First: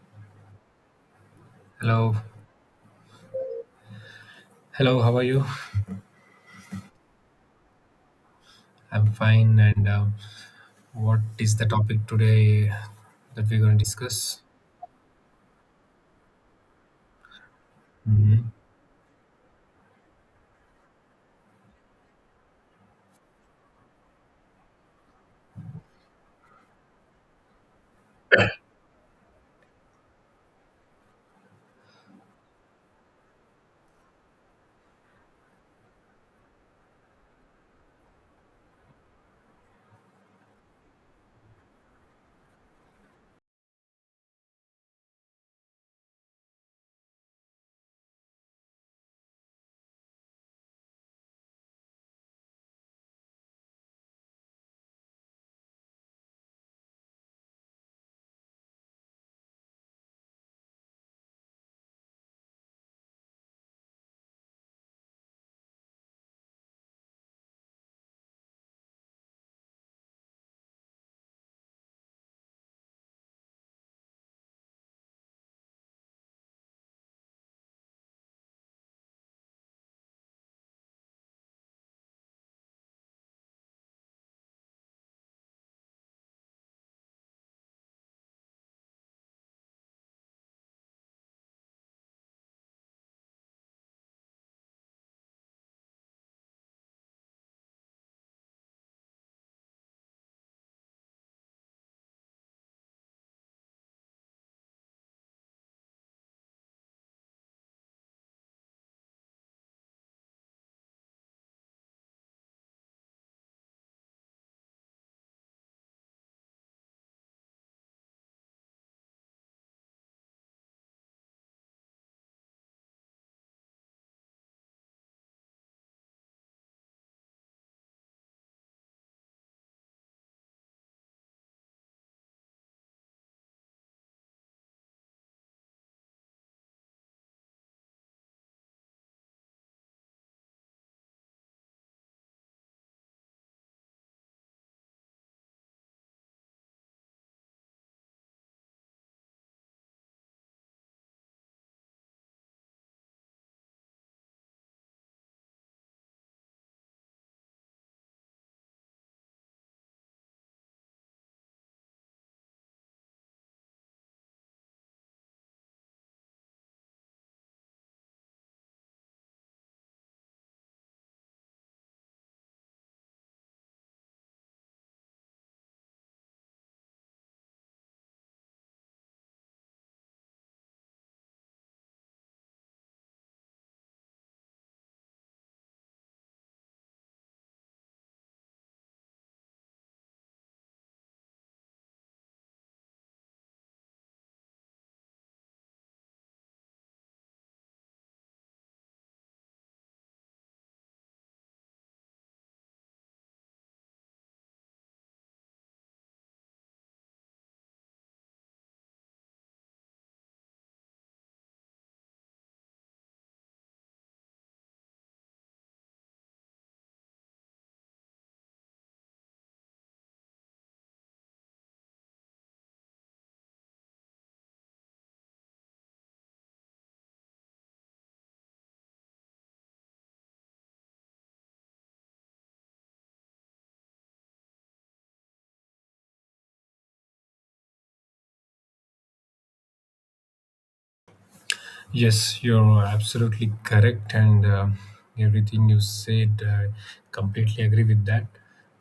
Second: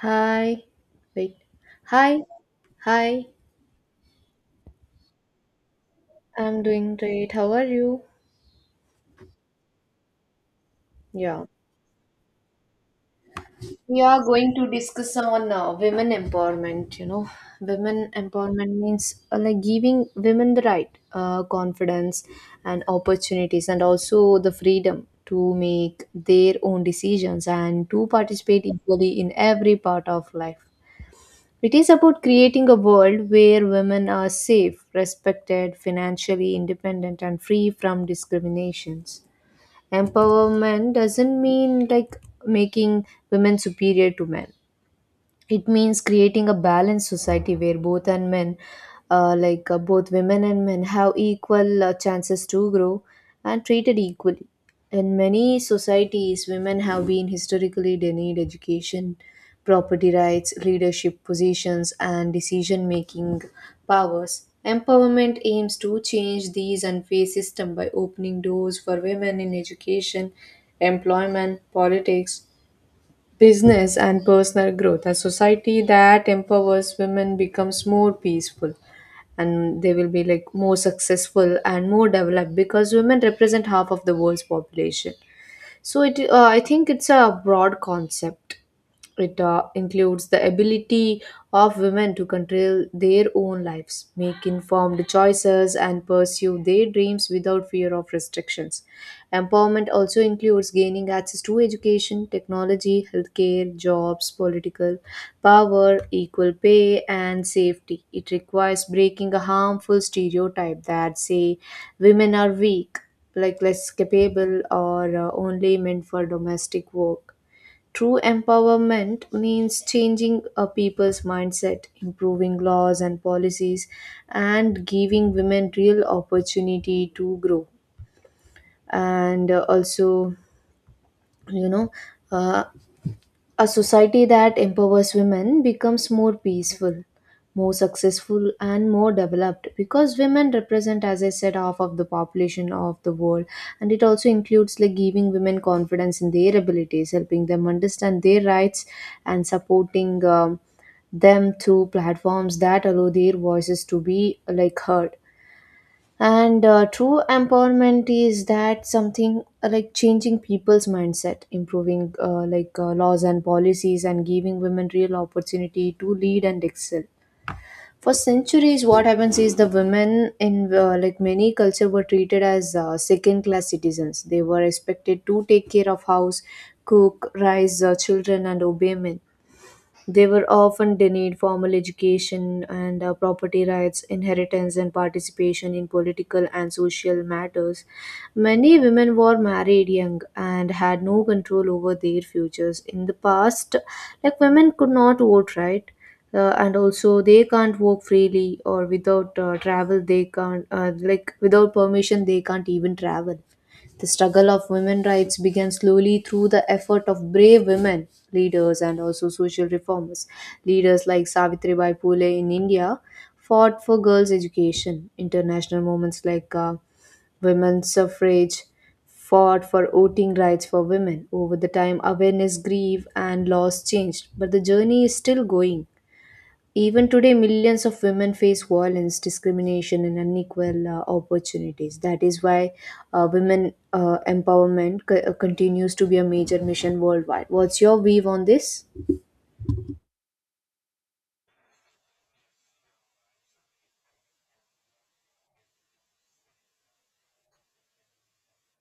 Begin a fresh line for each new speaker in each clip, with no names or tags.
Hi. Wait.
Hello,
Hi. Hi.
hello. How are you?
I'm doing great. How are you?
I'm fine. And what
Yeah.
is the topic today that we're going to
We are
discuss?
going to discuss on women empowerment. Women
Mhm.
empowerment means like giving women the right, confidence, and opportunities, and also the freedom to make their own decisions and to participate equally in every part of life. It is about creating a world where women are safe, respected, financially independent, and free from discriminations. Empowerment doesn't mean like making women superior to men. It means creating a balanced society where both women and men have equal chances to grow and treated equally. In many societies, women have been historically denied education, property rights, leadership positions, and decision making powers. Empowerment aims to change these unfair systems by opening doors for women in education, employment, politics, business, and personal growth. A society that empowers women becomes more peaceful, and they will be like more successful and more developed because women represent half of the world's population. So it, I think it's a broad concept. It includes the ability of women to control their own lives, make informed choices, and pursue their dreams without fear of restrictions. Empowerment also includes gaining access to education, technology, healthcare, jobs, political power, equal pay, and safety. It requires breaking a harmful stereotype that say women are weak, like less capable, or only meant for domestic work. True empowerment means changing a people's mindset, improving laws and policies, and giving women real opportunity to grow. And also, you know, uh, a society that empowers women becomes more peaceful, more successful, and more developed because women represent, as I said, half of the population of the world. And it also includes like giving women confidence in their abilities, helping them understand their rights, and supporting them through platforms that allow their voices to be like heard. And true empowerment is that something like changing people's mindset, improving laws and policies, and giving women real opportunity to lead and excel. For centuries, what happens is the women in like many culture were treated as second-class citizens. They were expected to take care of house, cook, raise children, and obey men. They were often denied formal education and property rights, inheritance, and participation in political and social matters. Many women were married young and had no control over their futures. In the past, like women could not vote, right? And also, they can't work freely or without travel, they can't, like, without permission, they can't even travel. The struggle of women rights began slowly through the effort of brave women leaders and also social reformers. Leaders like Savitribai Phule in India fought for girls' education. International movements like women's suffrage fought for voting rights for women. Over the time, awareness grief, and laws changed, but the journey is still going. Even today, millions of women face violence, discrimination, and unequal opportunities. That is why women continues to be a major mission worldwide. What's your view on this?
Yes, you're absolutely correct, and everything you said, I completely agree with that.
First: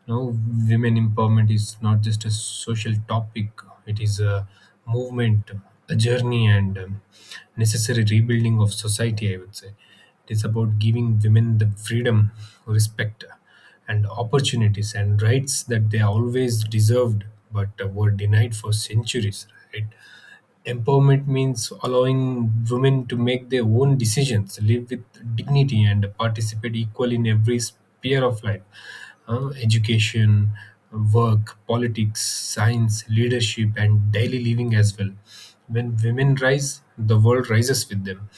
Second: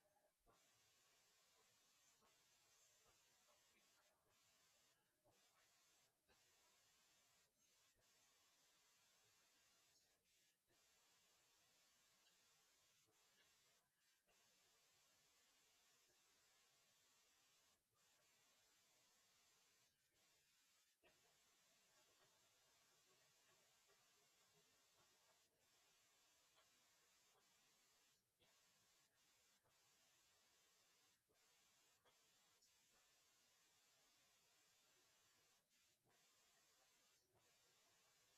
No, women empowerment is not just a social topic; it is a movement, a journey, and necessary rebuilding of society. I would say it is about giving women the freedom, respect, and opportunities and rights that they always deserved but were denied for centuries. Right? Empowerment means allowing women to make their own decisions, live with dignity, and participate equally in every sphere of life, education, work, politics, science, leadership, and daily living as well. When women rise, the world rises with them.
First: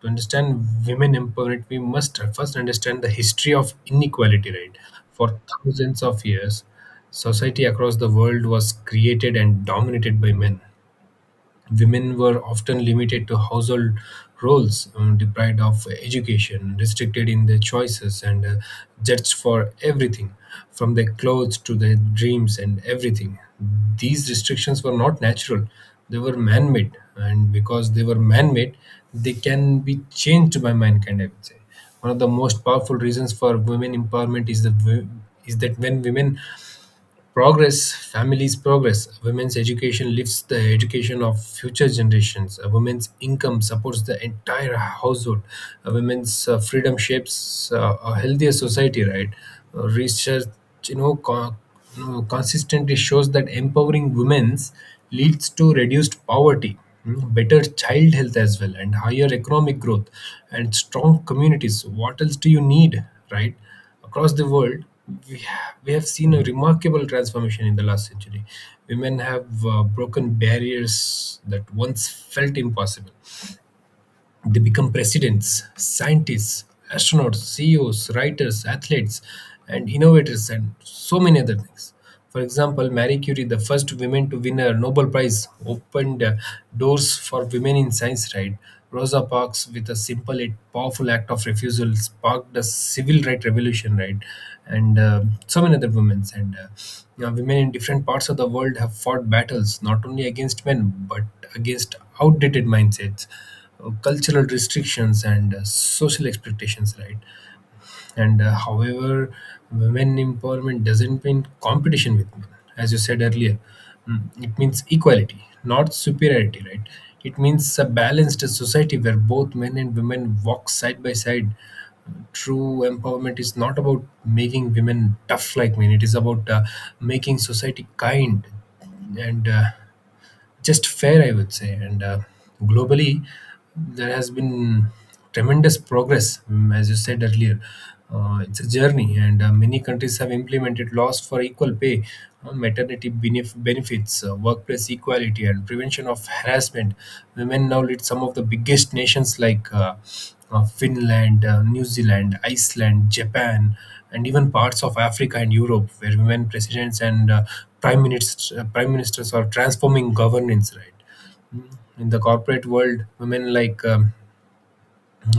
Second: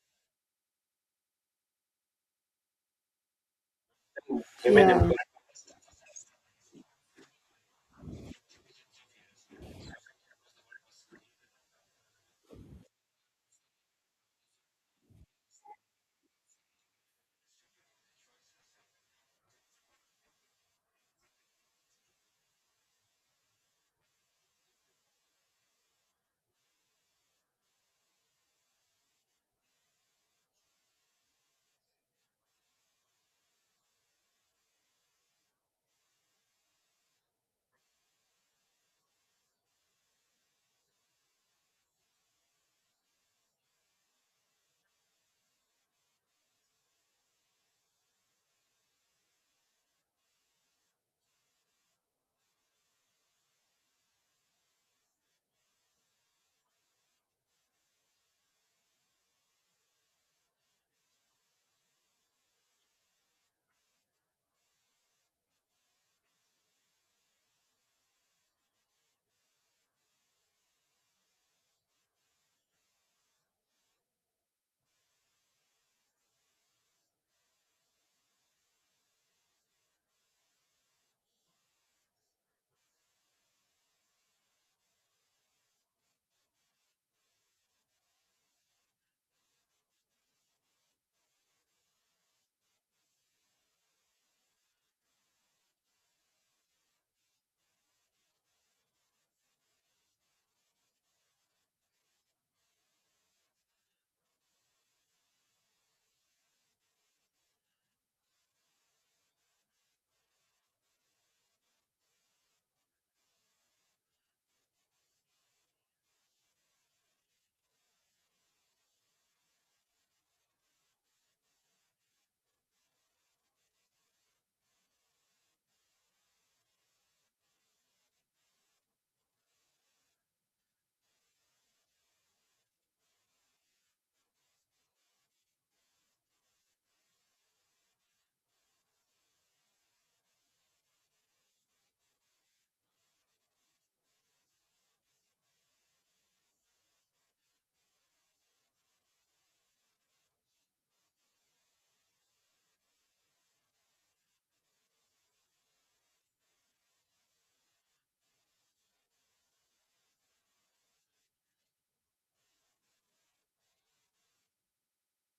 To understand women empowerment, we must first understand the history of inequality, right?
Women, yeah, empowerment.
For thousands of years, society across the world was created and dominated by men. Women were often limited to household roles, deprived of education, restricted in their choices, and judged for everything from their clothes to their dreams and everything. These restrictions were not natural, they were man made, and because they were man made, they can be changed by mankind, I would say one of the most powerful reasons for women empowerment is is that when women progress, families progress. A women's education lifts the education of future generations. A woman's income supports the entire household. A woman's freedom shapes a healthier society, right? Research, you know, co- consistently shows that empowering women's leads to reduced poverty, mm, better child health as well, and higher economic growth and strong communities. What else do you need, right? Across the world, we have seen a remarkable transformation in the last century. Women have broken barriers that once felt impossible. They become presidents, scientists, astronauts, CEOs, writers, athletes, and innovators, and so many other things. For example, Marie Curie, the first woman to win a Nobel Prize, opened doors for women in science, right? Rosa Parks, with a simple yet powerful act of refusal, sparked a civil right revolution, right? And so many other women. And women in different parts of the world have fought battles, not only against men, but against outdated mindsets, cultural restrictions, and social expectations, right? And however, women empowerment doesn't mean competition with men, as you said earlier. Mm, it means equality, not superiority, right? It means a balanced society where both men and women walk side by side. True empowerment is not about making women tough like men, it is about making society kind and just fair, I would say. And globally, there has been tremendous progress, mm, as you said earlier. It's a journey, and many countries have implemented laws for equal pay, maternity benefits, workplace equality, and prevention of harassment. Women now lead some of the biggest nations like Finland, New Zealand, Iceland, Japan, and even parts of Africa and Europe where women presidents and prime ministers are transforming governance, right? Mm. In the corporate world, women like um,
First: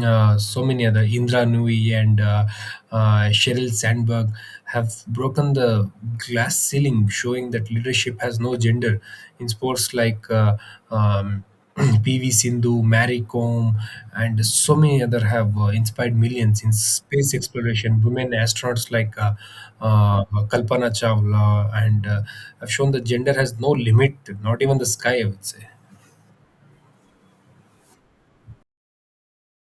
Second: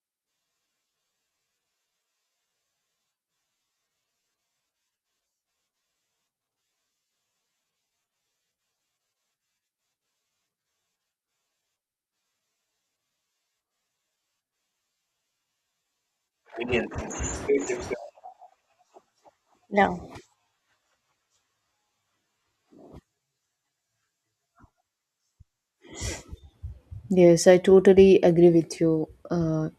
uh, so many other, Indra Nui, and Sheryl Sandberg have broken the glass ceiling, showing that leadership has no gender. In sports like um, PV Sindhu, Mary Kom, and so many other have inspired millions. In space exploration, women astronauts like
Yeah.
Kalpana Chawla and have shown that gender has no limit, not even the sky, I would say.
Yes, I totally agree with you.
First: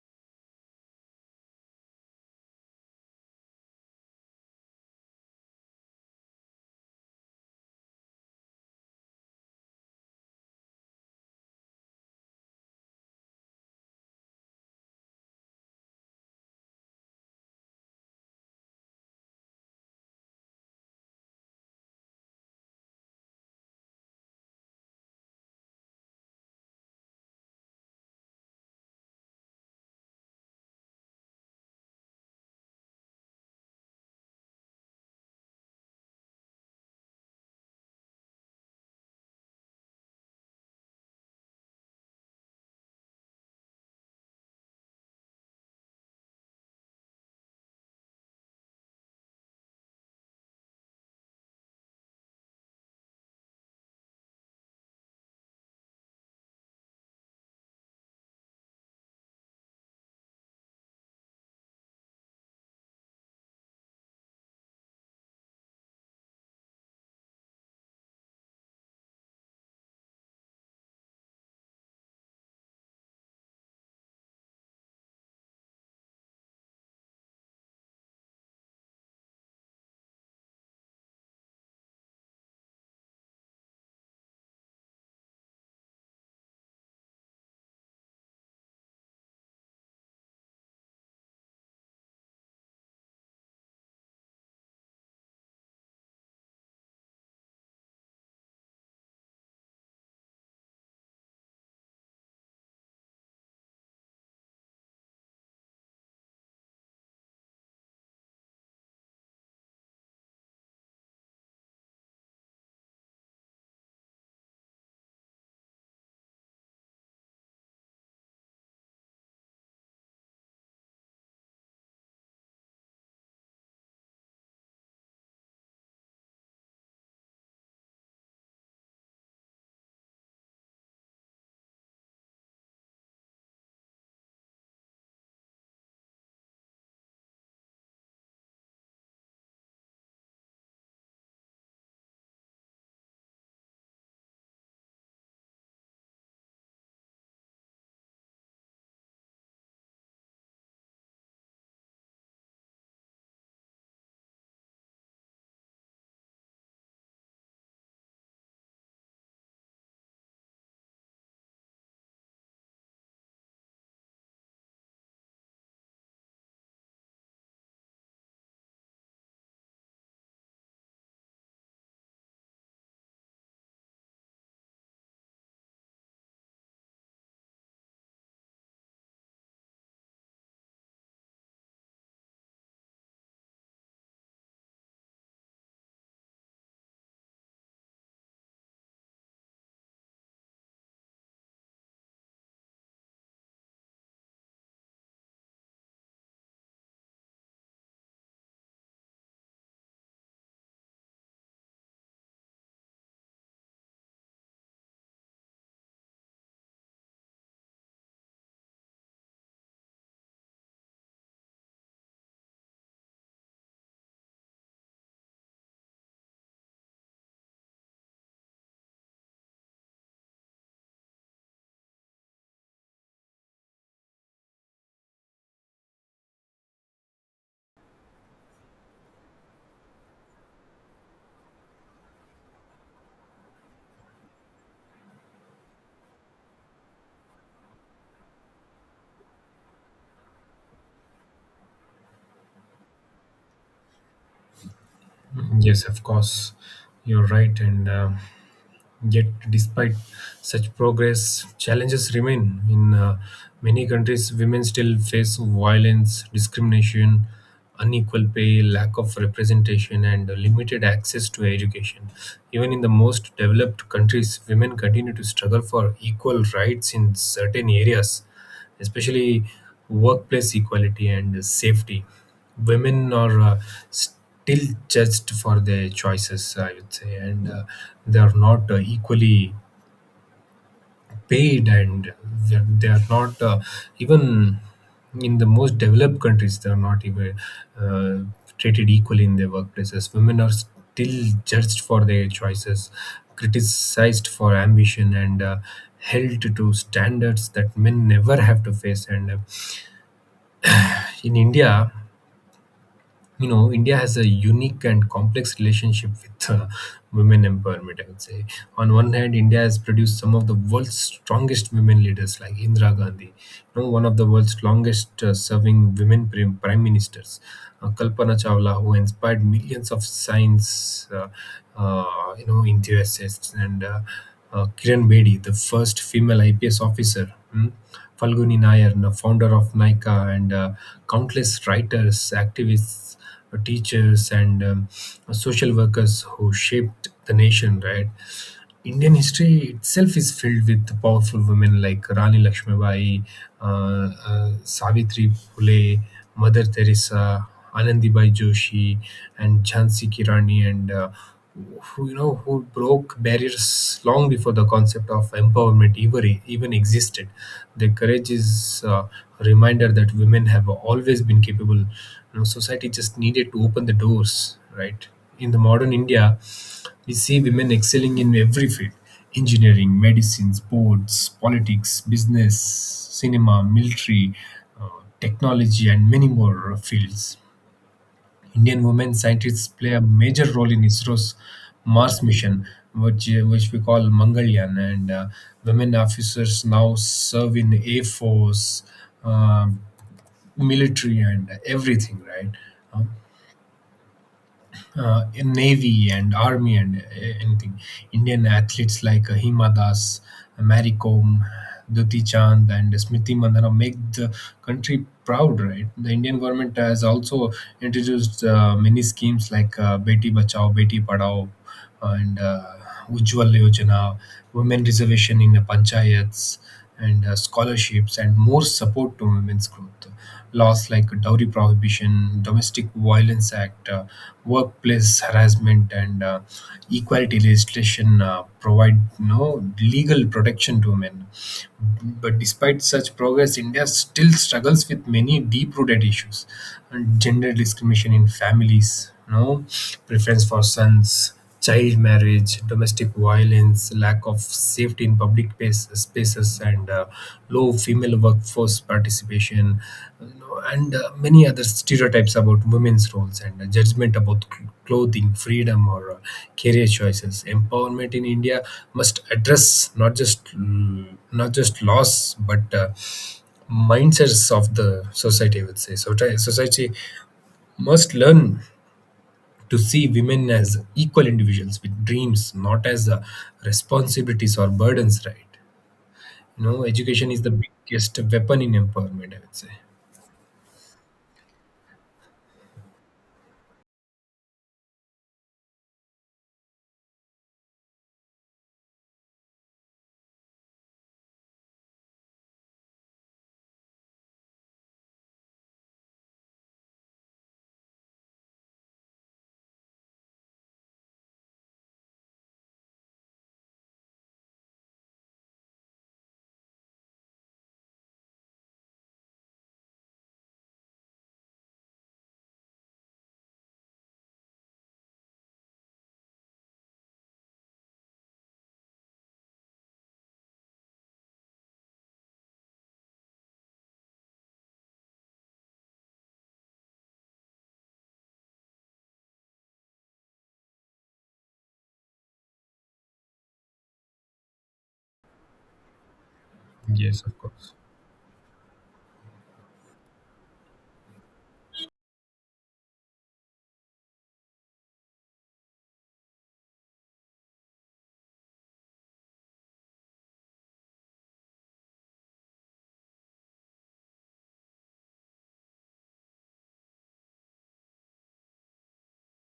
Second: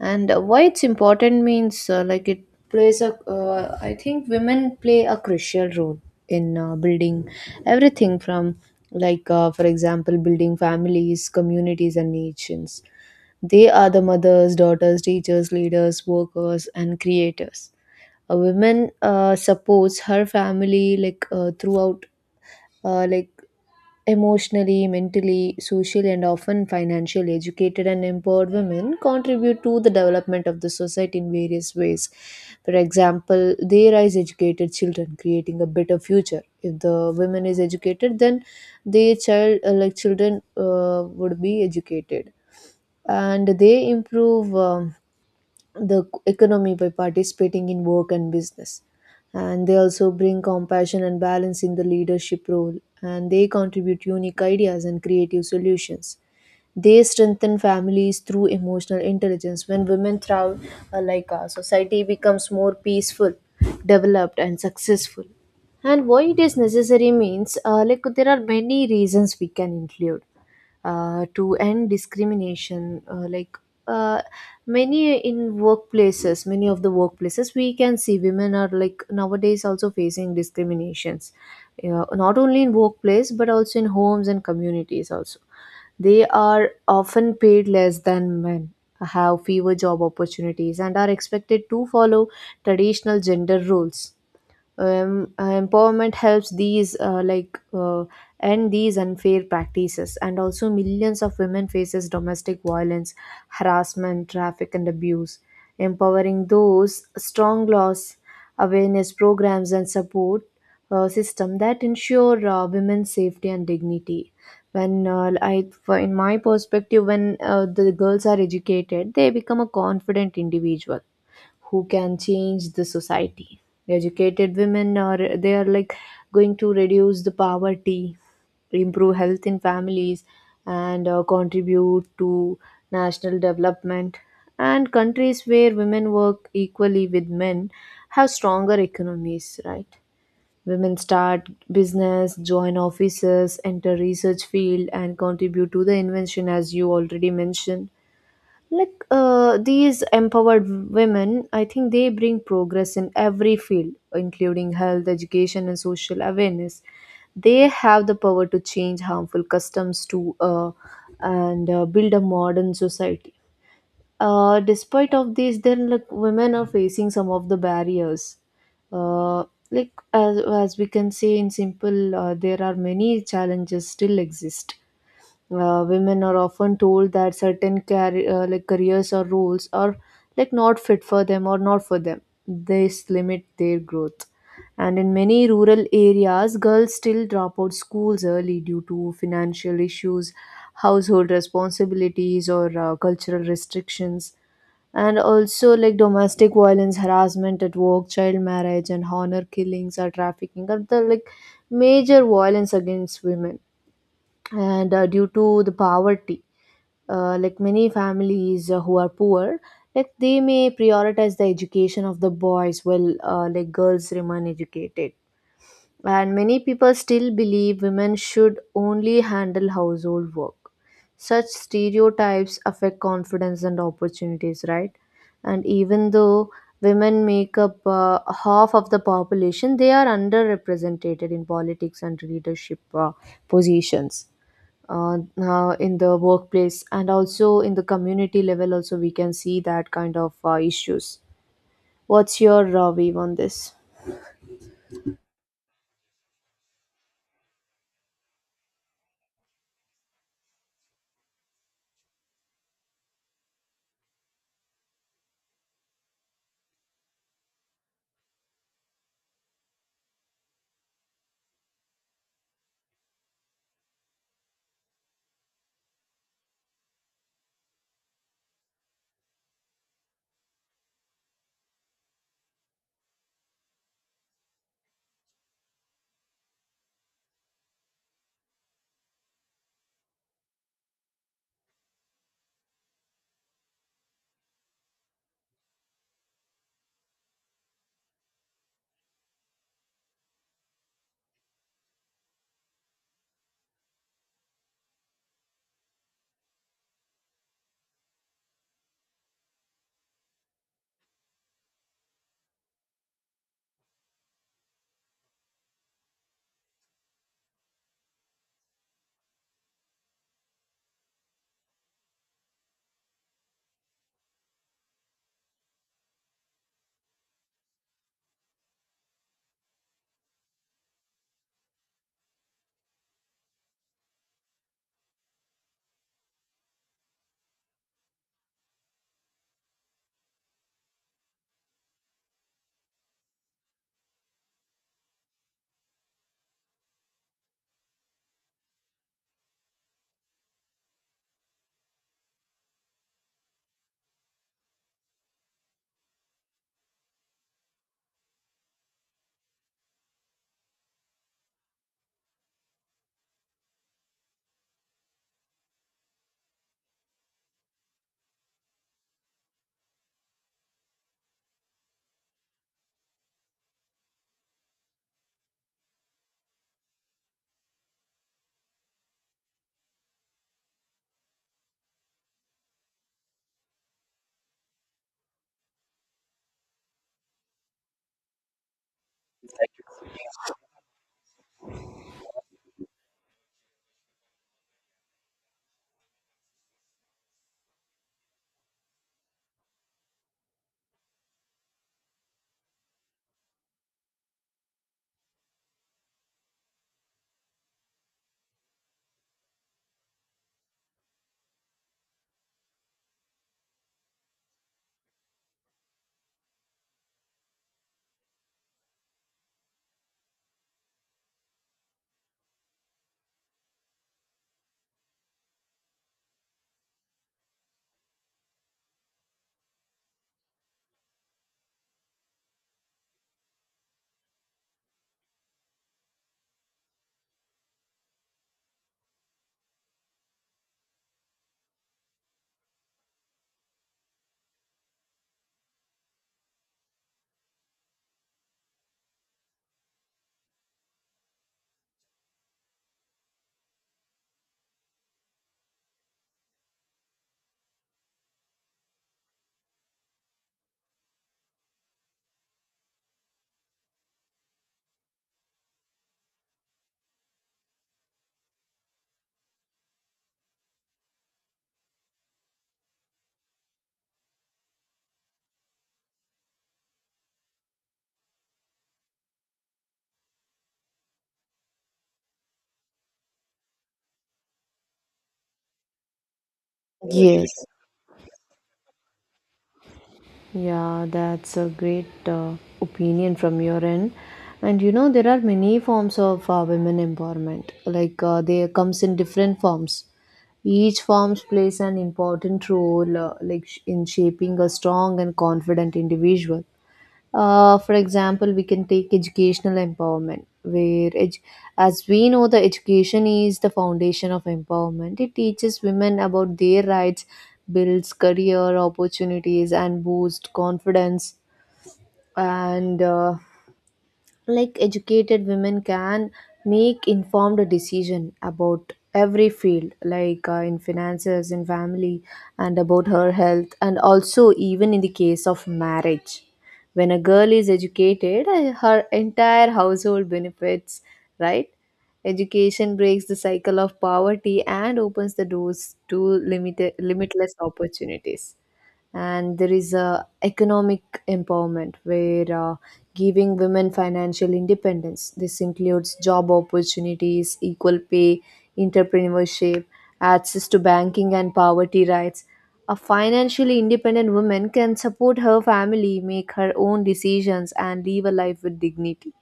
And why it's important means like it plays a, I think women play a crucial role in building everything from, like, for example, building families, communities, and nations. They are the mothers, daughters, teachers, leaders, workers, and creators. A woman supports her family like throughout uh, like emotionally, mentally, social, and often financially. Educated and empowered women contribute to the development of the society in various ways. For example, they raise educated children, creating a better future. If the women is educated, then their child, children, would be educated, and they improve the economy by participating in work and business. And they also bring compassion and balance in the leadership role, and they contribute unique ideas and creative solutions. They strengthen families through emotional intelligence. When women thrive, like our society becomes more peaceful, developed, and successful. And why it is necessary means, like there are many reasons we can include to end discrimination, uh, many in workplaces, many of the workplaces we can see women are like nowadays also facing discriminations. Yeah, not only in workplace, but also in homes and communities also. They are often paid less than men, have fewer job opportunities, and are expected to follow traditional gender roles. Empowerment helps these end these unfair practices. And also, millions of women faces domestic violence, harassment, traffic, and abuse. Empowering those strong laws, awareness programs, and support system that ensure women's safety and dignity. When in my perspective, when the girls are educated, they become a confident individual who can change the society. Educated women are, they are like going to reduce the poverty, improve health in families, and contribute to national development. And countries where women work equally with men have stronger economies, right? Women start business, join offices, enter research field, and contribute to the invention, as you already mentioned. Like these empowered women, I think they bring progress in every field, including health, education, and social awareness. They have the power to change harmful customs to and build a modern society. Despite of this, then, like women are facing some of the barriers. uh, like, as we can say in simple, there are many challenges still exist. Women are often told that like careers or roles are like not fit for them or not for them. This limit their growth. And in many rural areas, girls still drop out schools early due to financial issues, household responsibilities, or cultural restrictions. And also, like domestic violence, harassment at work, child marriage, and honor killings or trafficking are the like major violence against women. And due to the poverty, like many families who are poor, like they may prioritize the education of the boys while like girls remain educated. And many people still believe women should only handle household work. Such stereotypes affect confidence and opportunities, right? And even though women make up half of the population, they are underrepresented in politics and leadership positions, in the workplace and also in the community level also. We can see that kind of issues. What's your view on this?
Mm, yes, of course, you're right, and. Yet, despite such progress, challenges remain. In many countries, women still face violence, discrimination, unequal pay, lack of representation, and limited access to education. Even in the most developed countries, women continue to struggle for equal rights in certain areas, especially workplace equality and safety. Women are still judged for their choices, I would say, and they are not equally paid, and they are not even in the most developed countries, they are not even uh, treated equally in their workplaces. Women are still judged for their choices, criticized for ambition, and held to standards that men never have to face. And in India, you know, India has a unique and complex relationship with women empowerment, I would say. On one hand, India has produced some of the world's strongest women leaders like Indira Gandhi, you know, one of the world's longest serving women prime ministers, Kalpana Chawla, who inspired millions of science enthusiasts, and Kiran Bedi, the first female IPS officer, mm, Falguni Nayar, the founder of Nika, and countless writers, activists, teachers, and social workers who shaped the nation, right? Indian history itself is filled with powerful women like Rani Lakshmibai, Savitri Phule, Mother Teresa, Anandibai Joshi, and Jhansi Kirani, and who, you know, who broke barriers long before the concept of empowerment ever even existed. Their courage is a reminder that women have always been capable. You know, society just needed to open the doors, right? In the modern India, you see women excelling in every field: engineering, medicine, sports, politics, business, cinema, military, uh, technology, and many more fields. Indian women scientists play a major role in ISRO's Mars mission, which we call Mangalyaan, and women officers now serve in Air Force, uh, military, and everything, right? Uh, in navy and army and anything. Indian athletes like Hima Das, Mary Kom, Duti Chand, and Smriti Mandhana make the country proud, right? The Indian government has also introduced many schemes like Beti Bachao Beti Padhao and Ujjwal Yojana, women reservation in the panchayats, and scholarships, and more support to women's growth. Laws like dowry prohibition, domestic violence act, workplace harassment, and equality legislation provide no legal protection to women. But despite such progress, India still struggles with many deep-rooted issues, and gender discrimination in families, no preference for sons, child marriage, domestic violence, lack of safety in spaces, and low female workforce participation, you know, and many other stereotypes about women's roles and judgment about clothing, freedom, or career choices. Empowerment in India must address not just, mm, not just laws but mindsets of the society, I would say. So society must learn to see women as equal individuals with dreams, not as responsibilities or burdens. Right. No, education is the
Yes.
biggest weapon in empowerment, I would say.
Yeah, that's a great opinion from your end. And you know, there are many forms of women empowerment. Like they comes in different forms. Each form plays an important role like in shaping a strong and confident individual. For example, we can take educational empowerment, where as we know, the education is the foundation of empowerment. It teaches women about their rights, builds career opportunities, and boosts confidence. And like educated women can make informed decision about every field, like in finances, in family, and about her health, and also even in the case of marriage. When a girl is educated, her entire household benefits, right? Education breaks the cycle of poverty and opens the doors to limited
Yes, of
limitless
course.
opportunities. And there is a economic empowerment, where giving women financial independence. This includes job opportunities, equal pay, entrepreneurship, access to banking, and poverty rights. A financially independent woman can support her family, make her own decisions, and live a life with dignity.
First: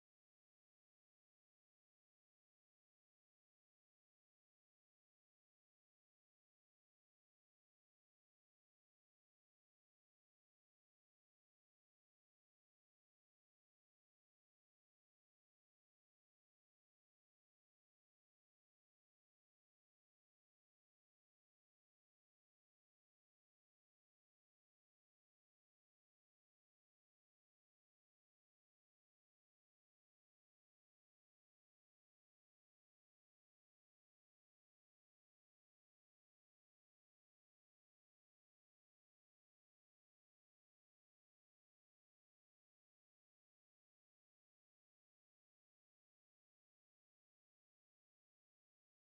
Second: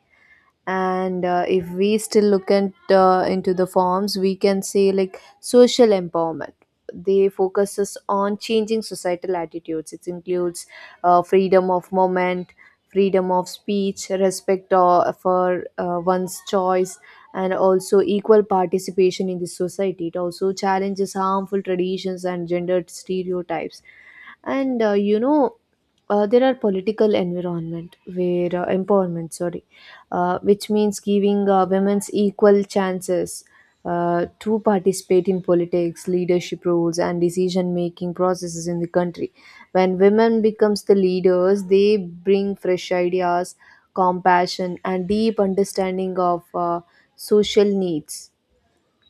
And if we still look at into the forms, we can say like social empowerment. They focuses on changing societal attitudes. It includes freedom of movement, freedom of speech, respect for one's choice, and also equal participation in the society. It also challenges harmful traditions and gendered stereotypes. And you know, there are political environment where empowerment, sorry, which means giving women's equal chances to participate in politics, leadership roles, and decision making processes in the country. When women becomes the leaders, they bring fresh ideas, compassion, and deep understanding of social needs.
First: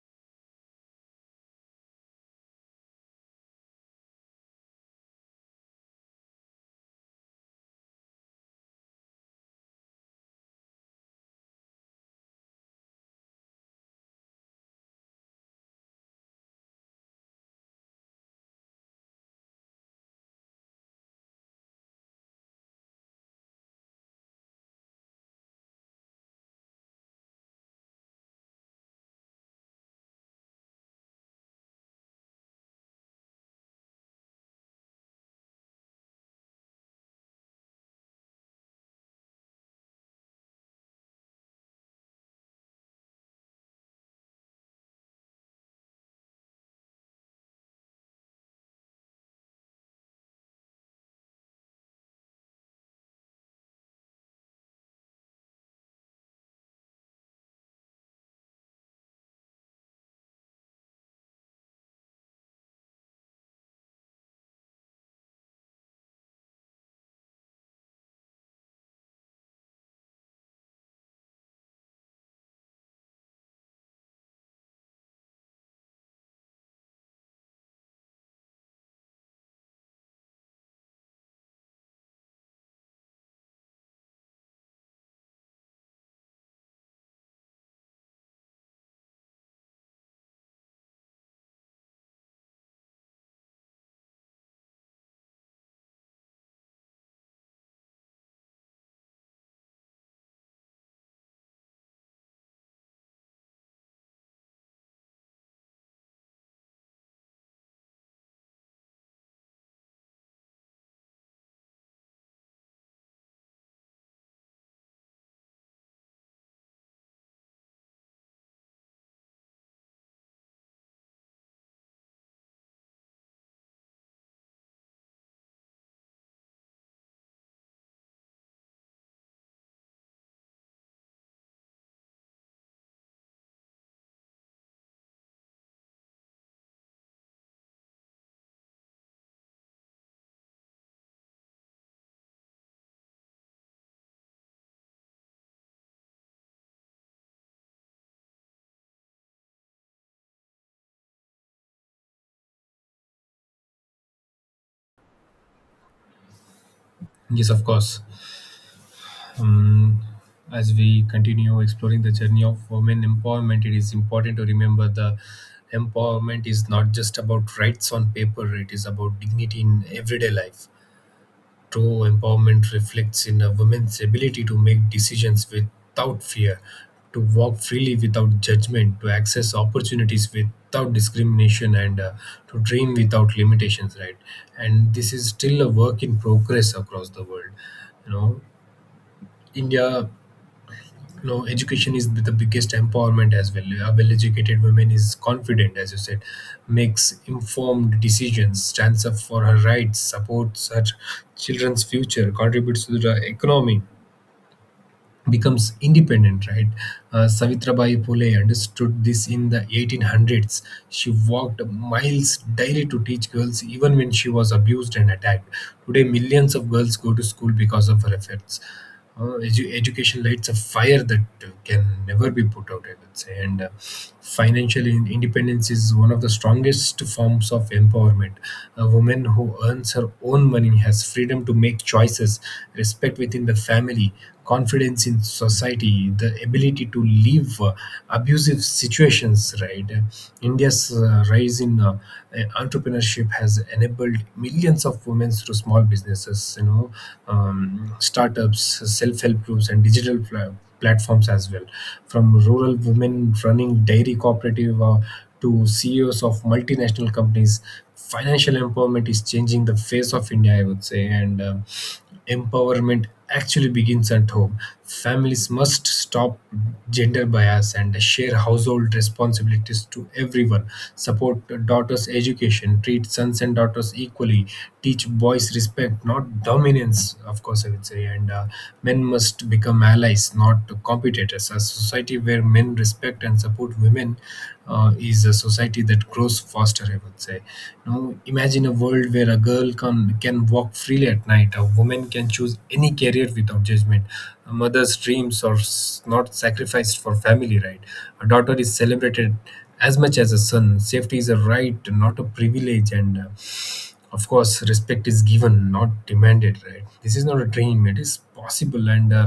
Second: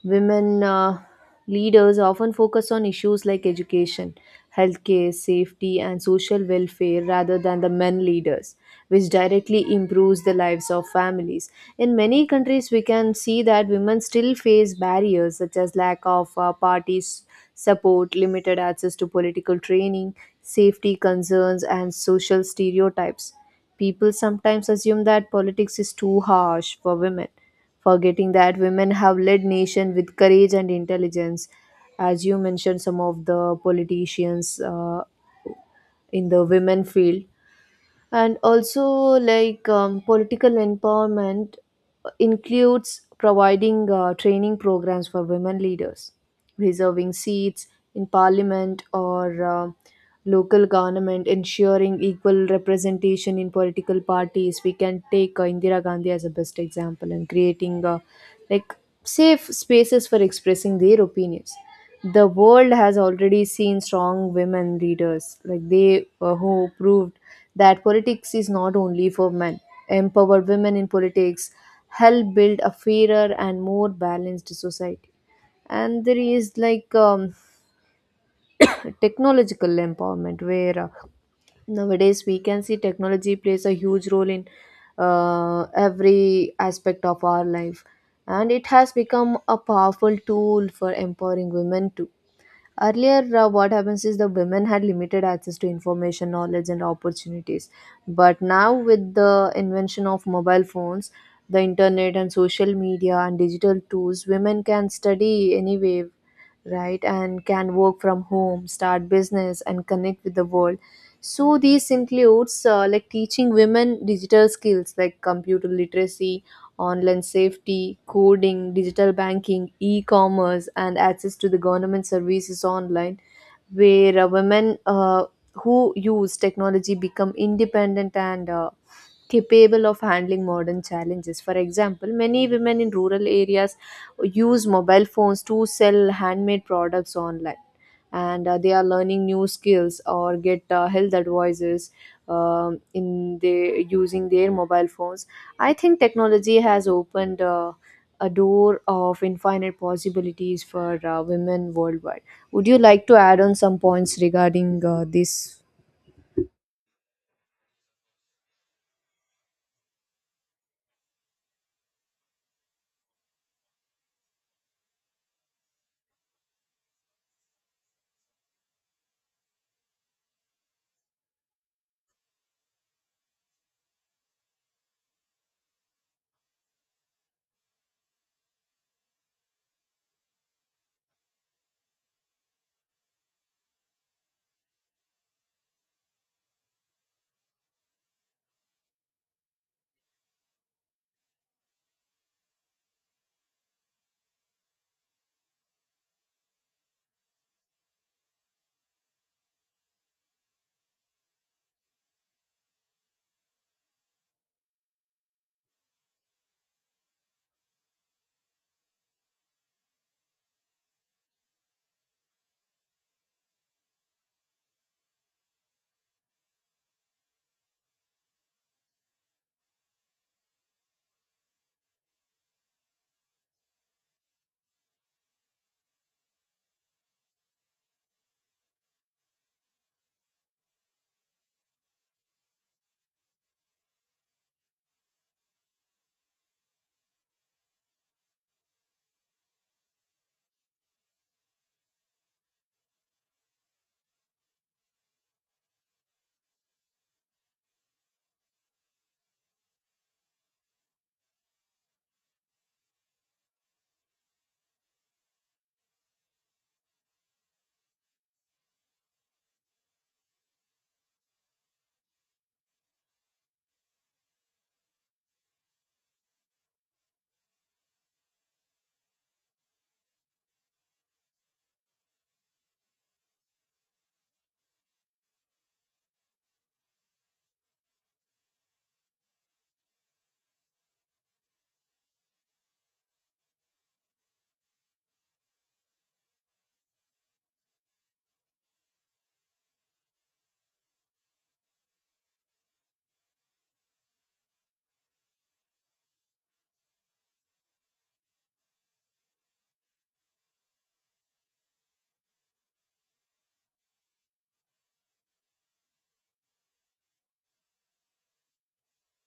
Women leaders often focus on issues like education, healthcare, safety, and social welfare rather than the men leaders, which directly improves the lives of families. In many countries, we can see that women still face barriers such as lack of parties' support, limited access to political training, safety concerns, and social stereotypes. People sometimes assume that politics is too harsh for women, forgetting that women have led nation with courage and intelligence. As you mentioned, some of the politicians in the women field and also political empowerment includes providing training programs for women leaders, reserving seats in parliament or local government, ensuring equal representation in political parties. We can take Indira Gandhi as a best example, and creating like safe spaces for expressing their opinions. The world has already seen strong women leaders like they who proved that politics is not only for men. Empowered women in politics help build a fairer and more balanced society. And there is technological empowerment where nowadays we can see technology plays a huge role in every aspect of our life, and it has become a powerful tool for empowering women too. Earlier, what happens is the women had limited access to information, knowledge, and opportunities. But now, with the invention of mobile phones, the internet, and social media and digital tools, women can study anywhere, right? And can work from home, start business, and connect with the world. So, this includes like teaching women digital skills like computer literacy, online safety, coding, digital banking, e commerce, and access to the government services online, where women who use technology become independent and capable of handling modern challenges. For example, many women in rural areas use mobile phones to sell handmade products online, and they are learning new skills or get health advices in the using their mobile phones. I think technology has opened a door of infinite possibilities for women worldwide. Would you like to add on some points regarding this?
Yes, of course. Um, as we continue exploring the journey of women empowerment, it is important to remember the empowerment is not just about rights on paper, it is about dignity in everyday life. True empowerment reflects in a woman's ability to make decisions without fear, to walk freely without judgment, to access opportunities without discrimination, and to dream without limitations, right? And this is still a work in progress across the world. You know, India, no, education is the biggest empowerment as well. A well educated woman is confident, as you said, makes informed decisions, stands up for her rights, supports her children's future, contributes to the economy, becomes independent, right? Savitrabai Phule understood this in the 1800s. She walked miles daily to teach girls, even when she was abused and attacked. Today, millions of girls go to school because of her efforts. Education lights a fire that can never be put out, I would say. And independence is one of the strongest forms of empowerment. A woman who earns her own money has freedom to make choices, respect within the family, confidence in society, the ability to leave abusive situations, right? India's rise in entrepreneurship has enabled millions of women through small businesses, you know, startups, self-help groups, and digital platforms as well. From rural women running dairy cooperative to CEOs of multinational companies, financial empowerment is changing the face of India, I would say. And empowerment actually begins at home. Families must stop gender bias and share household responsibilities to everyone. Support daughters' education, treat sons and daughters equally, teach boys respect, not dominance, of course, I would say. And men must become allies, not competitors. A society where men respect and support women is a society that grows faster, I would say. You know, imagine a world where a girl can walk freely at night, a woman can choose any career without judgment, a mother's dreams are not sacrificed for family, right? A daughter is celebrated as much as a son, safety is a right, not a privilege, and of course respect is given, not demanded, right? This is not a dream, it is possible, and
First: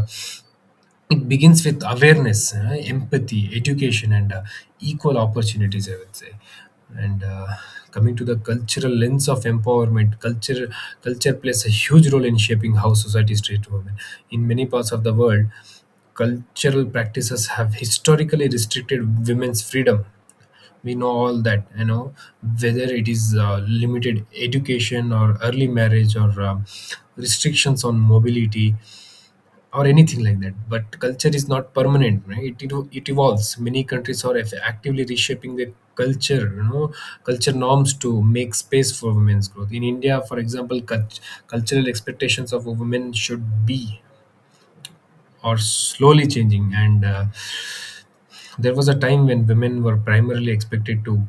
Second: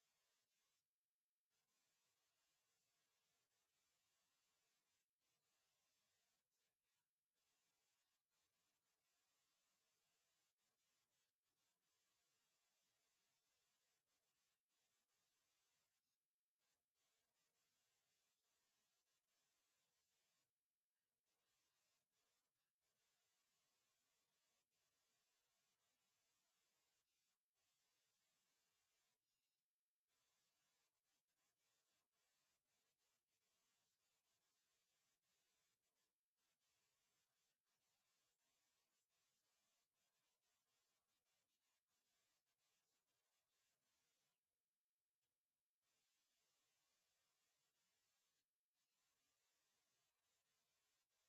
it begins with awareness, empathy, education, and equal opportunities, I would say. And coming to the cultural lens of empowerment, culture plays a huge role in shaping how societies treat women. In many parts of the world, cultural practices have historically restricted women's freedom, we know all that, you know, whether it is limited education or early marriage or restrictions on mobility or anything like that. But culture is not permanent, right? It evolves. Many countries are actively reshaping their culture, you know, culture norms to make space for women's growth. In India, for example, cultural expectations of women should be are slowly changing, and there was a time when women were primarily expected to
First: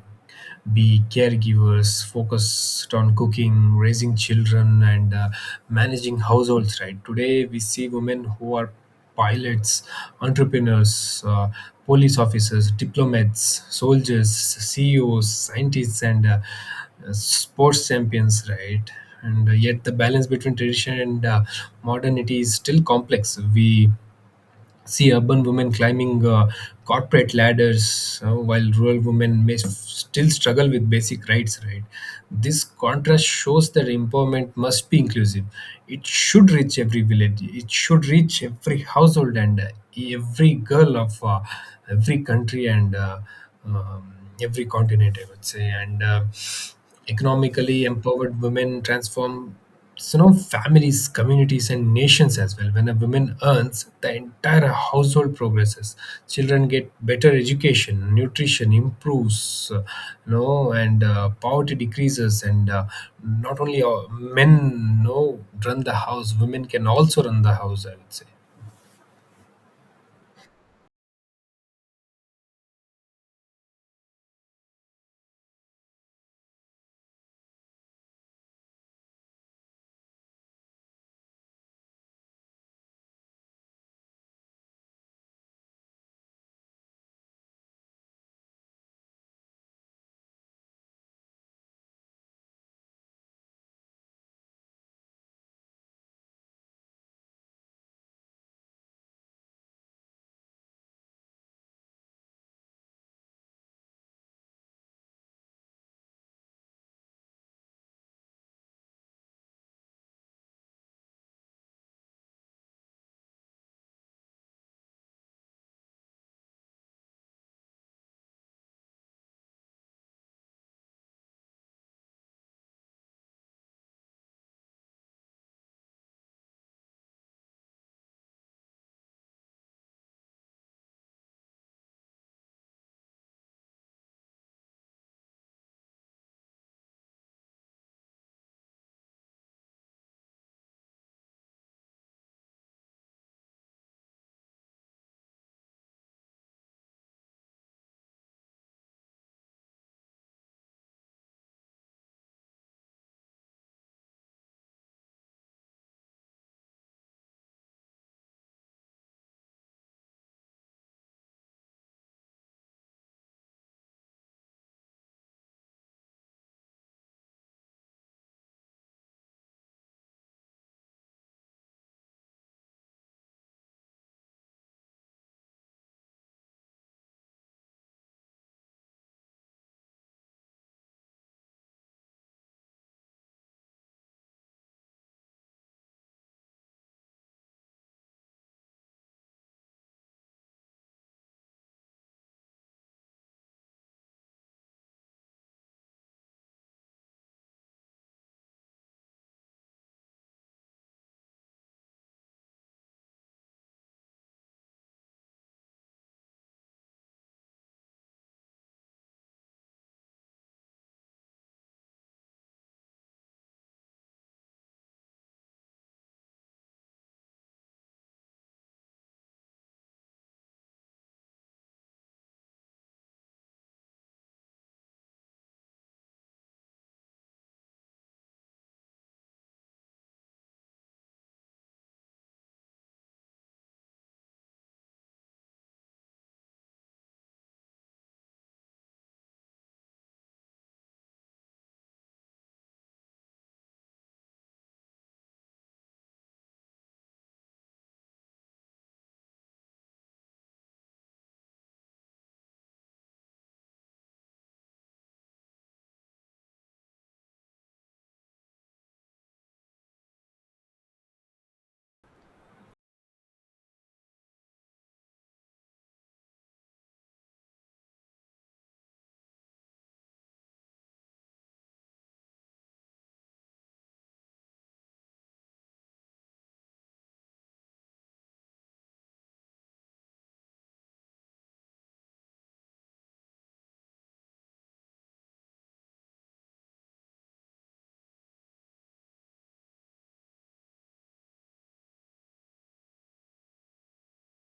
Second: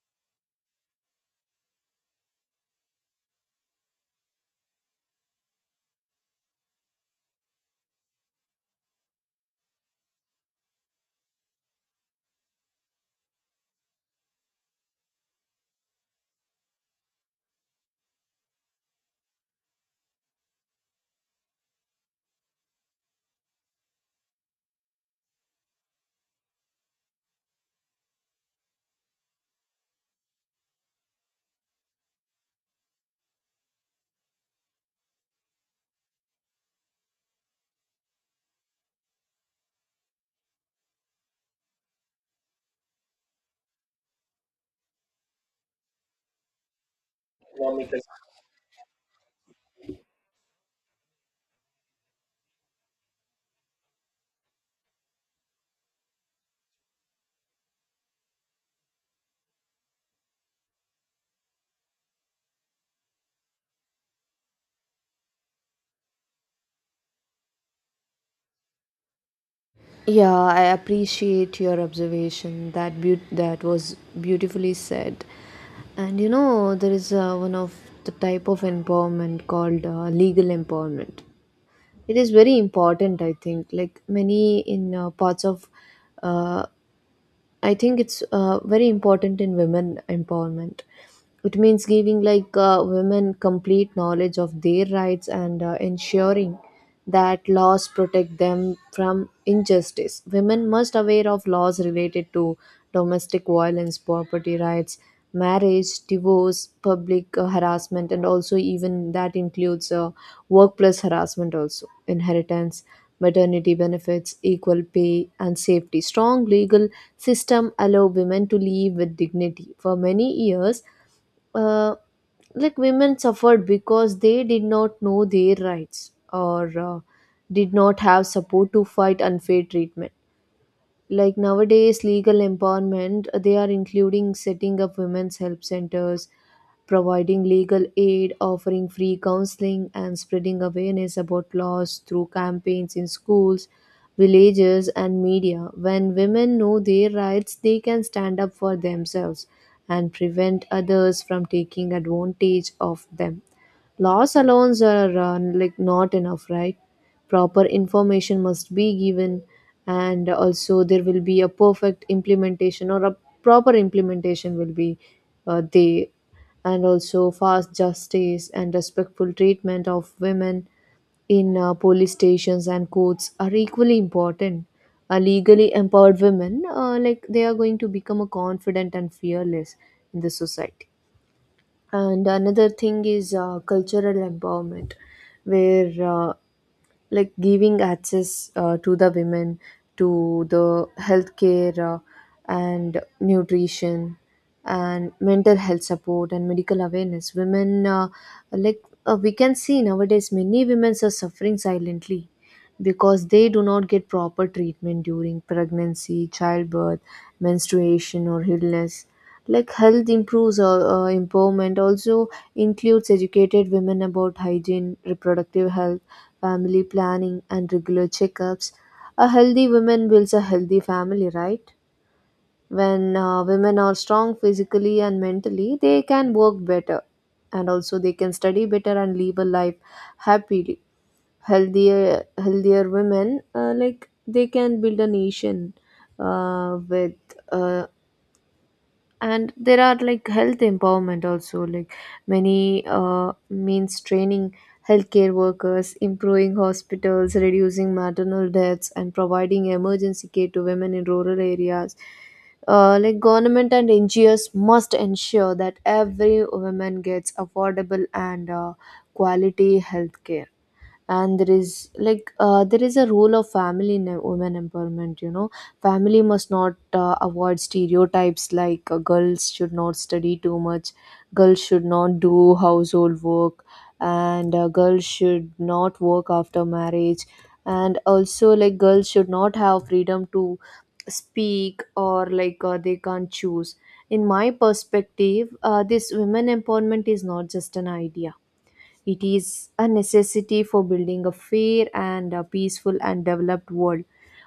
be caregivers, focused on cooking, raising children, and managing households, right? Today, we see women who are pilots, entrepreneurs, police officers, diplomats, soldiers, CEOs, scientists, and sports champions, right? And yet, the balance between tradition and modernity is still complex. We see urban women climbing corporate ladders while rural women may still struggle with basic rights, right? This contrast shows that empowerment must be inclusive, it should reach every village, it should reach every household and every girl of every country and um, every continent, I would say. And economically empowered women transform, so now families, communities, and nations as well. When a woman earns, the entire household progresses, children get better education, nutrition improves, you know, and poverty decreases, and not only men, you know, run the house, women can also run the house, I would say.
Yeah, I appreciate your observation. That was beautifully said. And you know, there is one of the type of empowerment called legal empowerment. It is very important, I think. Like many in parts of uh, I think it's very important in women empowerment. It means giving like women complete knowledge of their rights, and ensuring that laws protect them from injustice. Women must aware of laws related to domestic violence, property rights, marriage, divorce, public harassment, and also even that includes workplace harassment also, inheritance, maternity benefits, equal pay, and safety. Strong legal system allow women to live with dignity for many years. uh, like women suffered because they did not know their rights, or did not have support to fight unfair treatment. Like nowadays legal empowerment, they are including setting up women's help centers, providing legal aid, offering free counseling, and spreading awareness about laws through campaigns in schools, villages, and media. When women know their rights, they can stand up for themselves and prevent others from taking advantage of them. Laws alone are like not enough, right? Proper information must be given, and also there will be a perfect implementation, or a proper implementation will be there, and also fast justice and respectful treatment of women in police stations and courts are equally important. Legally empowered women, like they are going to become a confident and fearless in the society. And another thing is cultural empowerment, where like giving access to the women, to the healthcare and nutrition and mental health support and medical awareness. Women, we can see nowadays, many women are suffering silently because they do not get proper treatment during pregnancy, childbirth, menstruation, or illness. Like health improves, or empowerment also includes educated women about hygiene, reproductive health, family planning, and regular checkups. A healthy woman builds a healthy family, right? When women are strong physically and mentally, they can work better, and also they can study better and live a life happily. Healthier women, like they can build a nation with uh, and there are like health empowerment also, like many means training healthcare workers, improving hospitals, reducing maternal deaths, and providing emergency care to women in rural areas. Like government and NGOs must ensure that every woman gets affordable and quality healthcare. And there is there is a role of family in women empowerment, you know. Family must not avoid stereotypes like girls should not study too much, girls should not do household work, and girls should not work after marriage, and also like girls should not have freedom to speak, or like they can't choose. In my perspective, this women empowerment is not just an idea, it is a necessity for building a fair and a peaceful and developed world.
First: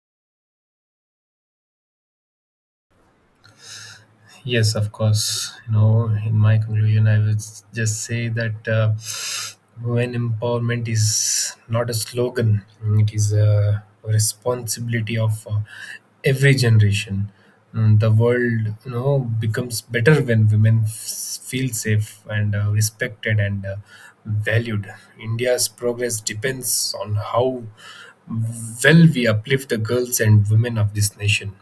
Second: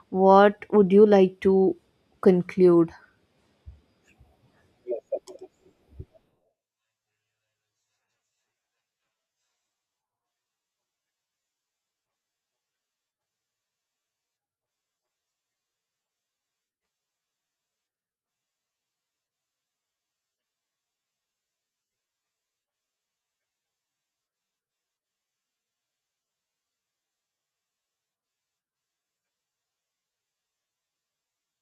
What would you like to conclude?
Yes, of course. You know, in my conclusion, I would just say that when empowerment is not a slogan, it is a responsibility of every generation. Mm, the world, you know, becomes better when women feel safe and respected and valued. India's progress depends on how well we uplift the girls and women of this nation.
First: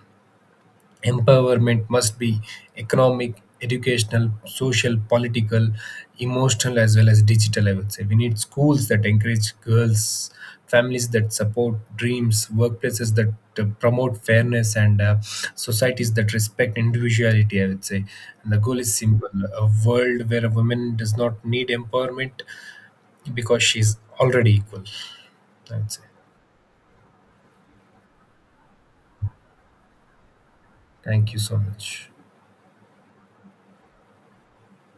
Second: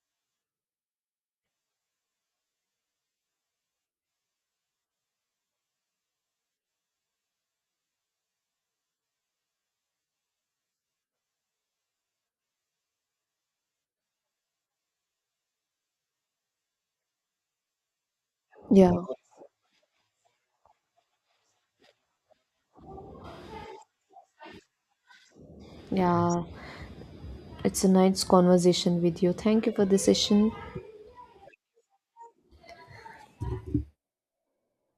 Empowerment must be economic, educational, social, political, emotional, as well as digital. I would say we need schools that encourage girls, families that support dreams, workplaces that promote fairness, and societies that respect individuality, I would say, and the goal is
Yeah.
simple: a world where a woman does not need empowerment because she's already equal, I would say.
Yeah, it's a nice conversation with you. Thank you for the session.
Thank you so much.